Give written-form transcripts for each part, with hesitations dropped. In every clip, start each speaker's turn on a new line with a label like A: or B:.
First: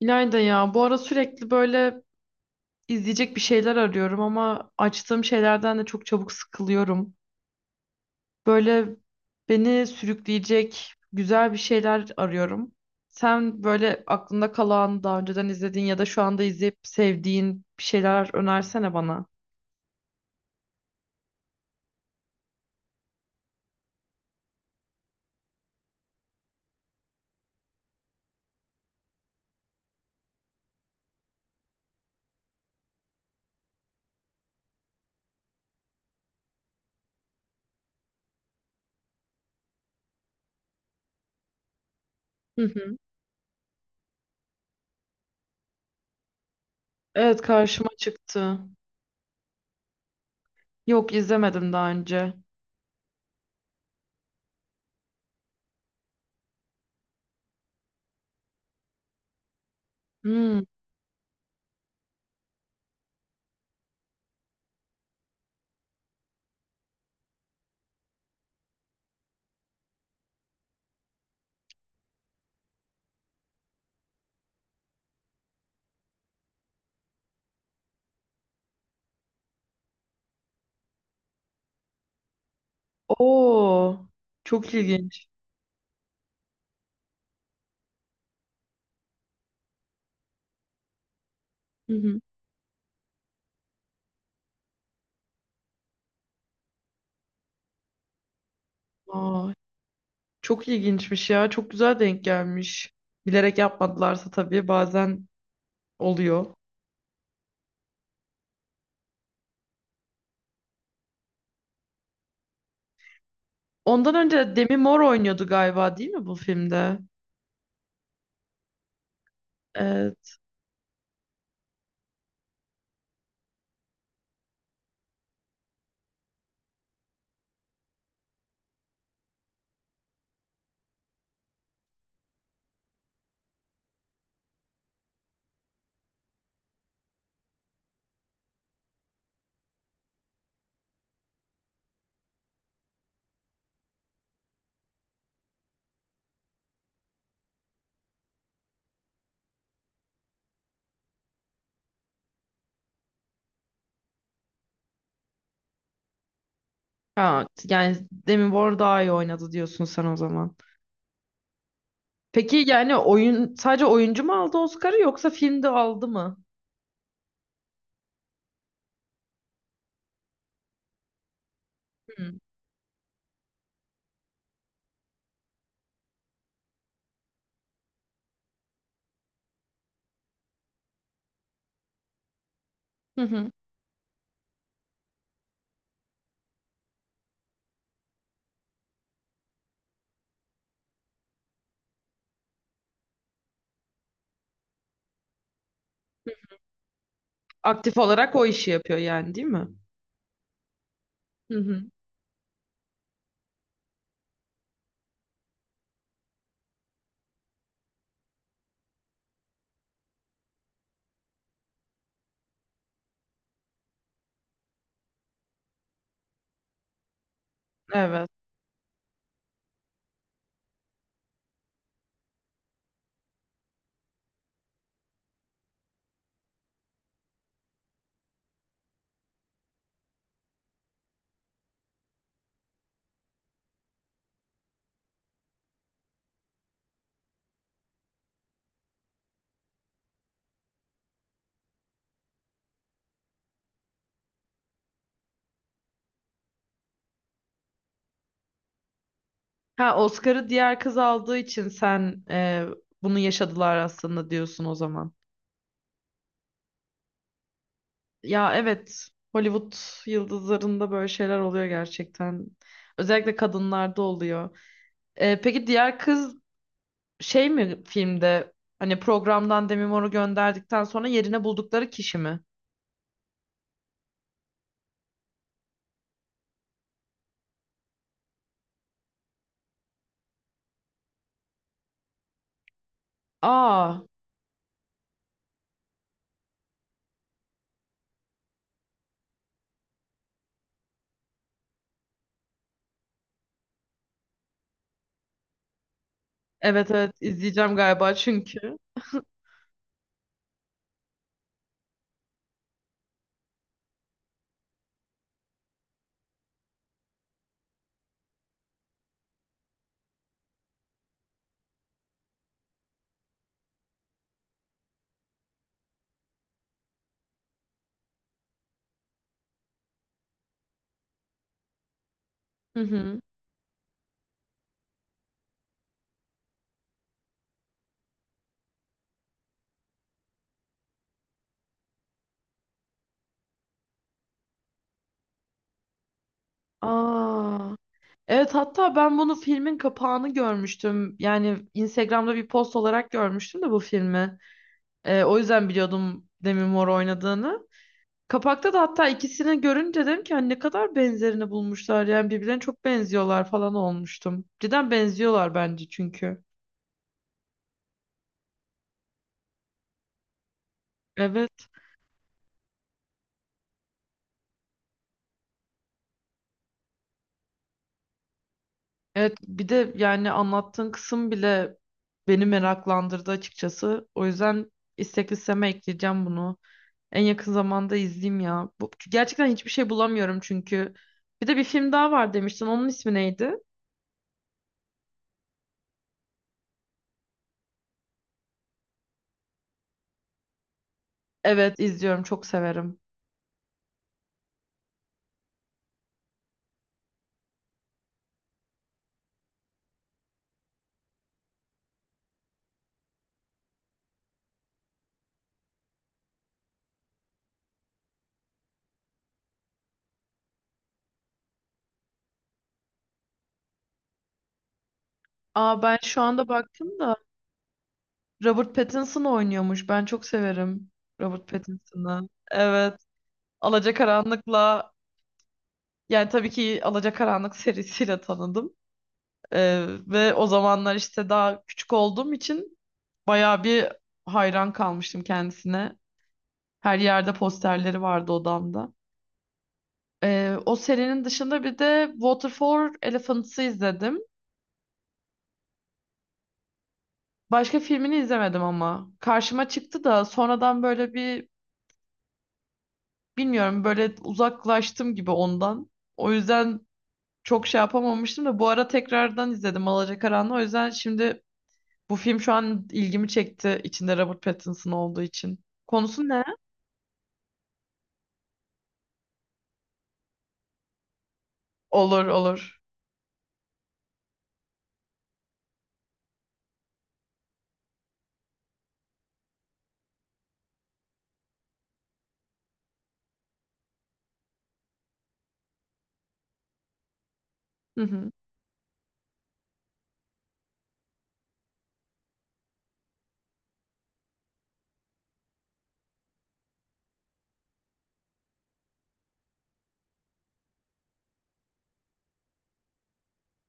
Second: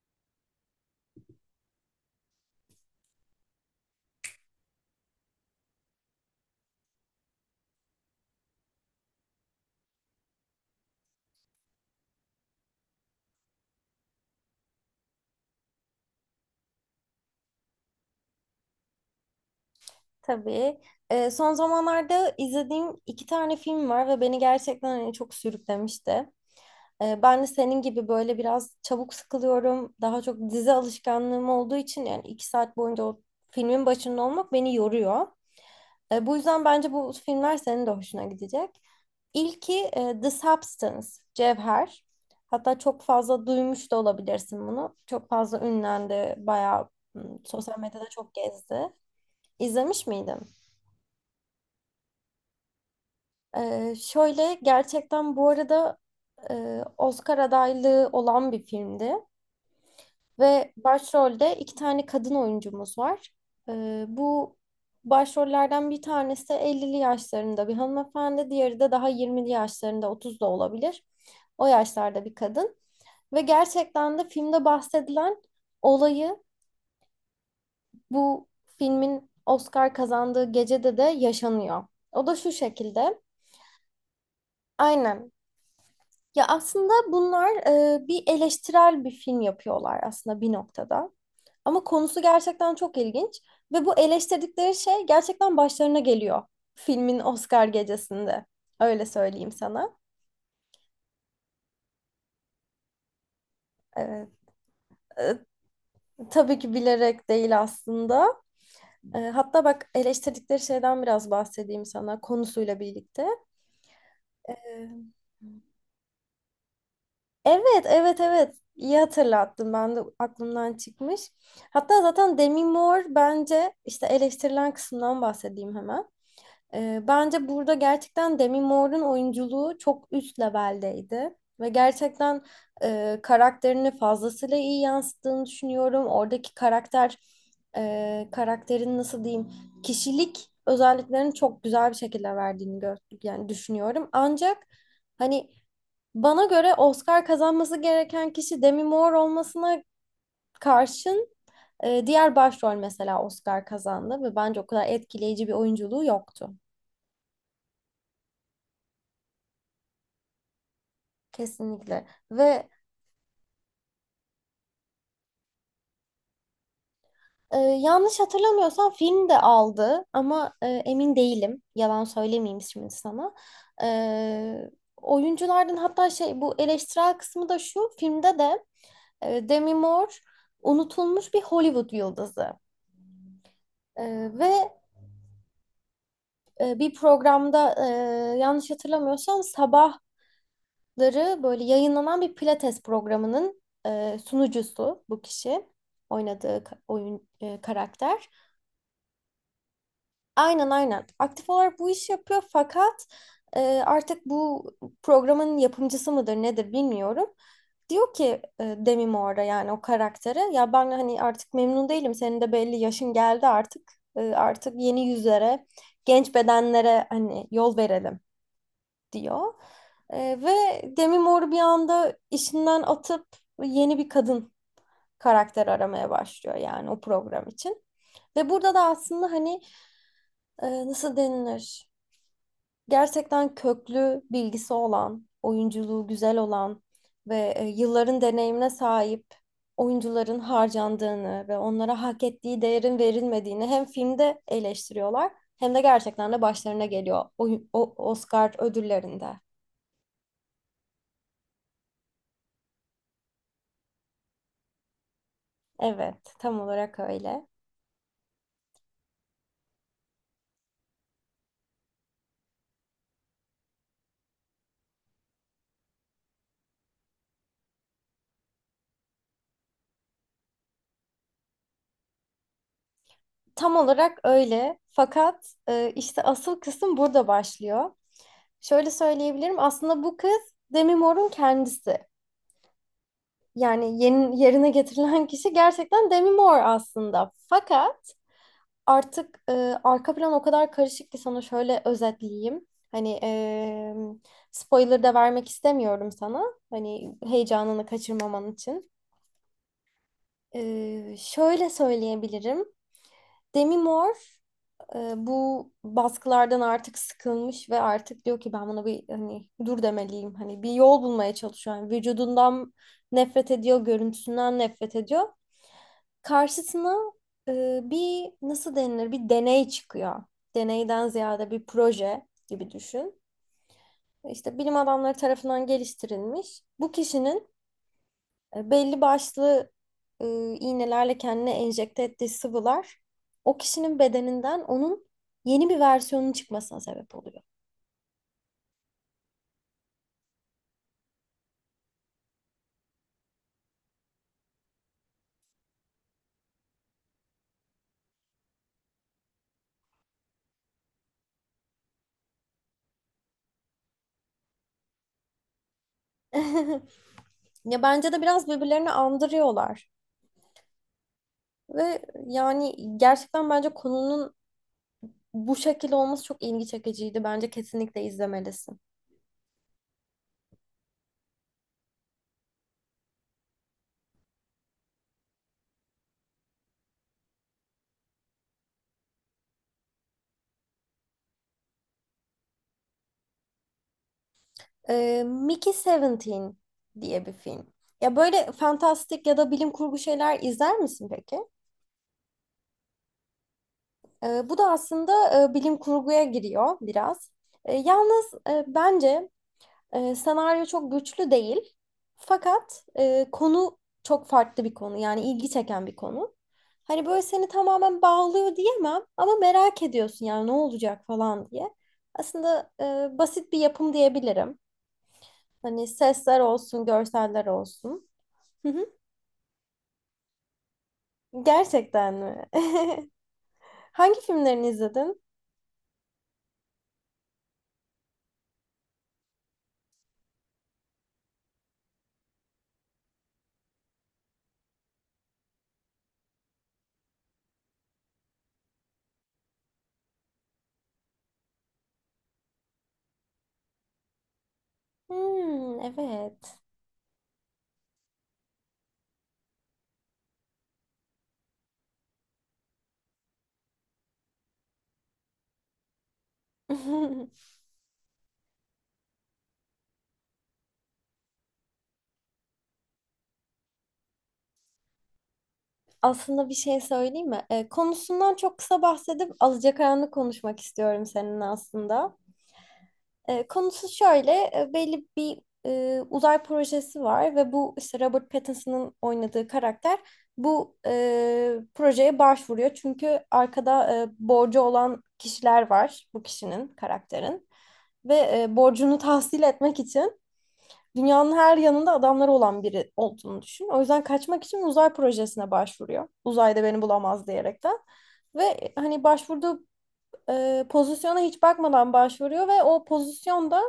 A: İlayda ya, bu ara sürekli böyle izleyecek bir şeyler arıyorum ama açtığım şeylerden de çok çabuk sıkılıyorum. Böyle beni sürükleyecek güzel bir şeyler arıyorum. Sen böyle aklında kalan, daha önceden izlediğin ya da şu anda izleyip sevdiğin bir şeyler önersene bana.
B: Tabii. Son zamanlarda izlediğim iki tane film var ve beni gerçekten hani çok sürüklemişti. Ben de senin gibi böyle biraz çabuk sıkılıyorum. Daha çok dizi alışkanlığım olduğu için yani iki saat boyunca o filmin başında olmak beni yoruyor. Bu yüzden bence bu filmler senin de hoşuna gidecek. İlki The Substance, Cevher.
A: Hı
B: Hatta
A: hı.
B: çok fazla duymuş da olabilirsin bunu. Çok fazla ünlendi, bayağı
A: Evet,
B: hmm, sosyal
A: karşıma
B: medyada çok
A: çıktı.
B: gezdi. İzlemiş miydin?
A: Yok, izlemedim daha önce.
B: Şöyle gerçekten bu arada Oscar adaylığı olan bir filmdi
A: Hmm.
B: ve başrolde iki tane kadın oyuncumuz var. Bu başrollerden bir tanesi 50'li yaşlarında bir hanımefendi, diğeri de daha 20'li yaşlarında 30 da olabilir. O yaşlarda bir kadın ve gerçekten de filmde bahsedilen olayı bu filmin Oscar kazandığı gecede de yaşanıyor. O da şu şekilde.
A: Oo, çok ilginç.
B: Aynen. Ya aslında bunlar bir eleştirel bir film yapıyorlar aslında bir noktada. Ama
A: Hı hı.
B: konusu gerçekten çok ilginç ve bu eleştirdikleri şey gerçekten başlarına geliyor filmin Oscar gecesinde. Öyle söyleyeyim
A: Aa.
B: sana.
A: Çok ilginçmiş ya. Çok güzel denk gelmiş. Bilerek
B: E,
A: yapmadılarsa tabii, bazen
B: e,
A: oluyor.
B: tabii ki bilerek değil aslında. Hatta bak eleştirdikleri şeyden biraz bahsedeyim sana konusuyla birlikte.
A: Ondan önce
B: E,
A: Demi Moore oynuyordu galiba değil mi bu filmde?
B: Evet, evet, evet. İyi hatırlattın. Ben de
A: Evet.
B: aklımdan çıkmış. Hatta zaten Demi Moore bence işte eleştirilen kısımdan bahsedeyim hemen. Bence burada gerçekten Demi Moore'un oyunculuğu çok üst leveldeydi. Ve gerçekten karakterini fazlasıyla iyi yansıttığını düşünüyorum. Oradaki karakter, karakterin nasıl diyeyim, kişilik özelliklerini çok güzel bir şekilde verdiğini yani düşünüyorum. Ancak hani bana göre Oscar kazanması gereken kişi Demi Moore olmasına karşın diğer başrol mesela Oscar kazandı ve bence o kadar etkileyici bir oyunculuğu yoktu.
A: Ha, yani Demi Moore daha iyi oynadı diyorsun sen o zaman.
B: Kesinlikle.
A: Peki
B: Ve
A: yani oyun sadece oyuncu mu aldı Oscar'ı yoksa filmde aldı mı?
B: yanlış hatırlamıyorsam film de aldı ama emin değilim. Yalan
A: Hı.
B: söylemeyeyim şimdi sana. E, Oyunculardan hatta şey bu eleştirel kısmı da şu filmde de Demi Moore unutulmuş bir Hollywood yıldızı.
A: Hı hı.
B: E, ve bir programda yanlış hatırlamıyorsam sabahları böyle yayınlanan bir pilates programının sunucusu bu kişi. Oynadığı oyun
A: Aktif
B: karakter.
A: olarak o işi yapıyor yani değil mi?
B: Aynen aynen. Aktif
A: Hı
B: olarak
A: hı.
B: bu işi yapıyor fakat e, artık bu programın yapımcısı mıdır nedir bilmiyorum. Diyor ki Demi Moore'a yani o karaktere ya ben hani artık memnun değilim. Senin de belli yaşın geldi artık. Artık yeni yüzlere, genç bedenlere hani yol verelim
A: Evet.
B: diyor. Ve Demi Moore bir anda işinden atıp yeni bir kadın karakter aramaya başlıyor yani o program için. Ve burada da aslında hani nasıl denilir? Gerçekten köklü bilgisi olan, oyunculuğu güzel olan ve yılların deneyimine sahip oyuncuların harcandığını ve onlara hak ettiği değerin verilmediğini hem filmde eleştiriyorlar hem de gerçekten de başlarına geliyor o Oscar ödüllerinde.
A: Ha, Oscar'ı diğer kız aldığı için sen bunu yaşadılar aslında diyorsun o zaman.
B: Evet, tam olarak öyle.
A: Ya evet, Hollywood yıldızlarında böyle şeyler oluyor gerçekten. Özellikle kadınlarda oluyor. Peki diğer kız şey mi filmde, hani programdan Demi Moore'u gönderdikten sonra yerine buldukları kişi mi?
B: Tam olarak öyle. Fakat işte asıl kısım burada başlıyor. Şöyle söyleyebilirim. Aslında bu kız Demi Moore'un kendisi.
A: Aa,
B: Yani yeni, yerine getirilen kişi gerçekten Demi Moore aslında. Fakat artık arka plan o kadar karışık ki sana şöyle özetleyeyim. Hani spoiler da vermek istemiyorum sana.
A: evet evet,
B: Hani
A: izleyeceğim
B: heyecanını
A: galiba
B: kaçırmaman
A: çünkü.
B: için. Şöyle söyleyebilirim. Demi Moore bu baskılardan artık sıkılmış ve artık diyor ki ben buna bir hani dur demeliyim. Hani bir yol bulmaya çalışıyor. Yani vücudundan nefret ediyor, görüntüsünden nefret ediyor. Karşısına bir nasıl denilir bir deney çıkıyor. Deneyden ziyade bir proje gibi
A: Hı hı.
B: düşün. İşte bilim adamları tarafından geliştirilmiş. Bu kişinin belli başlı e, iğnelerle kendine enjekte ettiği sıvılar o kişinin bedeninden onun yeni bir versiyonun çıkmasına sebep oluyor.
A: Aa, evet, hatta ben bunu filmin kapağını görmüştüm. Yani Instagram'da bir post olarak görmüştüm de bu filmi. O yüzden biliyordum Demi Moore oynadığını. Kapakta da hatta ikisini görünce dedim ki hani ne kadar benzerini bulmuşlar, yani birbirlerine çok benziyorlar falan olmuştum. Cidden benziyorlar bence çünkü.
B: Ya bence de biraz birbirlerini andırıyorlar.
A: Evet.
B: Ve yani gerçekten bence konunun bu şekilde olması çok ilgi çekiciydi. Bence kesinlikle izlemelisin.
A: Evet, bir de yani anlattığın kısım bile beni meraklandırdı açıkçası. O yüzden istek listeme ekleyeceğim bunu. En yakın zamanda izleyeyim ya. Bu, gerçekten hiçbir şey bulamıyorum çünkü. Bir de bir film daha var demiştin. Onun ismi neydi?
B: Mickey Seventeen diye bir film. Ya böyle fantastik ya da bilim kurgu şeyler izler misin peki?
A: Evet, izliyorum, çok severim.
B: Bu da aslında bilim kurguya giriyor biraz. Yalnız bence senaryo çok güçlü değil. Fakat konu çok farklı bir konu. Yani ilgi çeken bir konu. Hani böyle seni tamamen bağlıyor diyemem ama merak ediyorsun yani ne olacak falan diye. Aslında basit bir yapım diyebilirim.
A: Aa,
B: Hani
A: ben şu
B: sesler
A: anda
B: olsun,
A: baktım da
B: görseller olsun. Hı
A: Robert
B: hı.
A: Pattinson oynuyormuş. Ben çok severim Robert
B: Gerçekten
A: Pattinson'ı.
B: mi?
A: Evet.
B: Hangi filmlerini
A: Alacakaranlık'la,
B: izledin?
A: yani tabii ki Alacakaranlık serisiyle tanıdım. Ve o zamanlar işte daha küçük olduğum için bayağı bir hayran kalmıştım kendisine. Her yerde posterleri vardı odamda. O serinin dışında bir de Water for Elephants'ı izledim.
B: Hmm, evet.
A: Başka filmini izlemedim ama. Karşıma çıktı da sonradan böyle bir, bilmiyorum, böyle uzaklaştım gibi ondan. O yüzden çok şey yapamamıştım da bu ara tekrardan izledim Alacakaranlığı. O yüzden şimdi bu film şu an ilgimi çekti içinde Robert Pattinson olduğu için. Konusu ne?
B: Aslında bir şey söyleyeyim mi? Konusundan çok kısa bahsedip alacakaranlık konuşmak istiyorum seninle aslında.
A: Olur olur.
B: Konusu şöyle, belli bir uzay projesi var ve bu işte Robert Pattinson'ın oynadığı karakter bu projeye başvuruyor. Çünkü arkada borcu olan kişiler var bu kişinin, karakterin.
A: Hı hı.
B: Ve borcunu tahsil etmek için dünyanın her yanında adamları olan biri olduğunu düşün. O yüzden kaçmak için uzay projesine başvuruyor. Uzayda beni bulamaz diyerekten. Ve hani başvurduğu pozisyona hiç bakmadan başvuruyor ve o pozisyonda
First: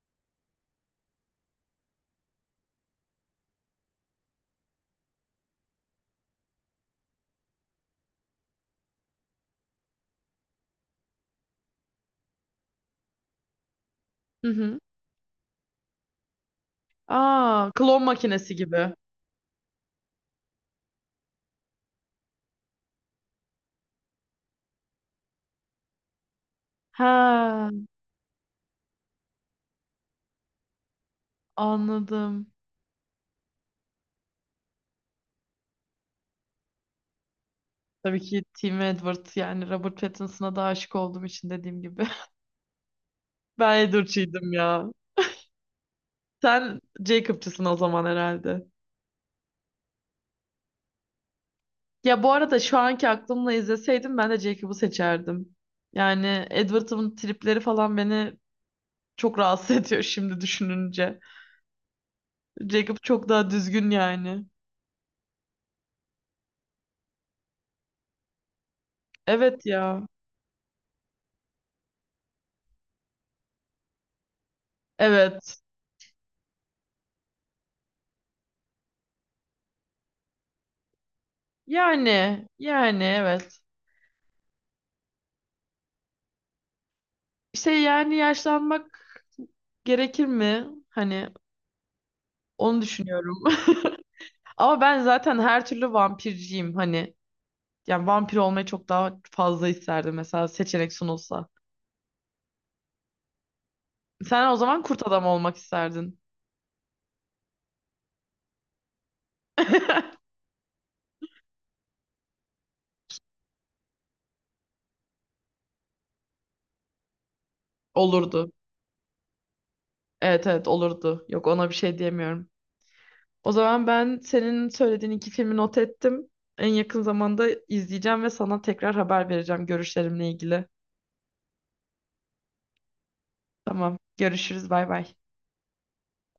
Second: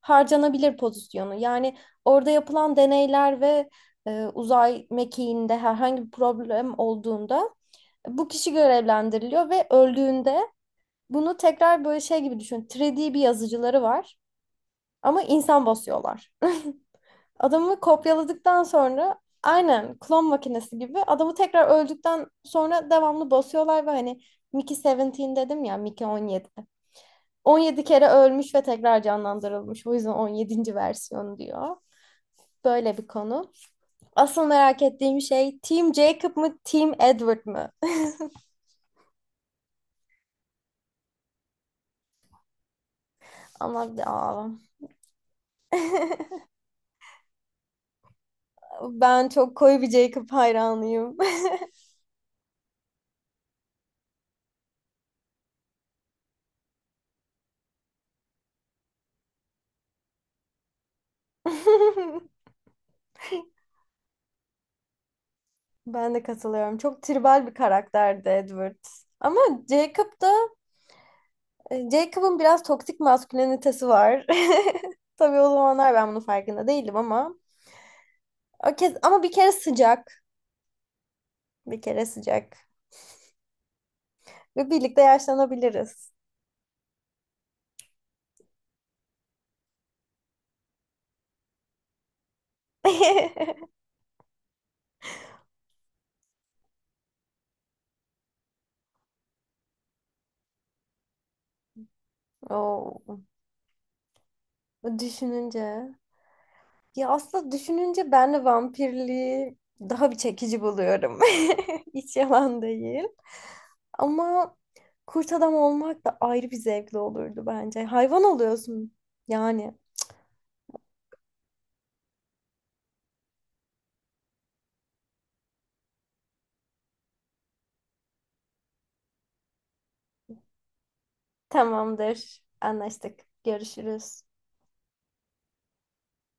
B: harcanabilir pozisyonu. Yani orada yapılan deneyler ve uzay mekiğinde herhangi bir problem olduğunda bu kişi görevlendiriliyor ve öldüğünde bunu tekrar böyle şey gibi düşün. 3D bir yazıcıları var
A: Hı hı.
B: ama insan basıyorlar.
A: Aa,
B: Adamı
A: klon makinesi
B: kopyaladıktan
A: gibi.
B: sonra aynen klon makinesi gibi adamı tekrar öldükten sonra devamlı basıyorlar ve hani Mickey 17 dedim ya Mickey 17.
A: Ha,
B: 17 kere ölmüş ve tekrar canlandırılmış. O yüzden 17'nci versiyon diyor.
A: anladım.
B: Böyle bir konu. Asıl merak ettiğim şey Team Jacob mı Team Edward mı?
A: Tabii ki Tim Edward, yani Robert Pattinson'a da aşık olduğum için dediğim gibi. Ben
B: Ama ya,
A: Edward'çıydım ya. Sen Jacob'çısın o zaman herhalde.
B: ben çok koyu bir Jacob hayranıyım.
A: Ya bu arada şu anki aklımla izleseydim ben de Jacob'u seçerdim. Yani Edward'ın tripleri falan beni çok rahatsız ediyor şimdi düşününce. Jacob çok daha düzgün yani.
B: Ben de katılıyorum. Çok tribal bir karakterdi Edward. Ama
A: Evet ya.
B: Jacob da Jacob'ın biraz toksik maskülenitesi var. Tabii o
A: Evet.
B: zamanlar ben bunun farkında değildim ama o kez ama bir kere sıcak, bir kere
A: Yani
B: sıcak
A: yani evet.
B: ve birlikte yaşlanabiliriz.
A: İşte yani yaşlanmak gerekir mi? Hani onu düşünüyorum. Ama ben zaten her türlü vampirciyim hani. Yani vampir olmayı çok daha fazla isterdim mesela seçenek sunulsa.
B: Oo,
A: Sen o zaman kurt adam olmak
B: düşününce
A: isterdin.
B: ya aslında düşününce ben de vampirliği daha bir çekici buluyorum. Hiç yalan değil. Ama kurt adam olmak da ayrı bir zevkli olurdu bence. Hayvan
A: Olurdu.
B: oluyorsun yani.
A: Evet evet, olurdu. Yok, ona bir şey diyemiyorum. O zaman ben senin söylediğin iki filmi not ettim. En yakın zamanda izleyeceğim ve sana tekrar haber vereceğim görüşlerimle ilgili.
B: Tamamdır. Anlaştık.
A: Tamam.
B: Görüşürüz.
A: Görüşürüz. Bay bay.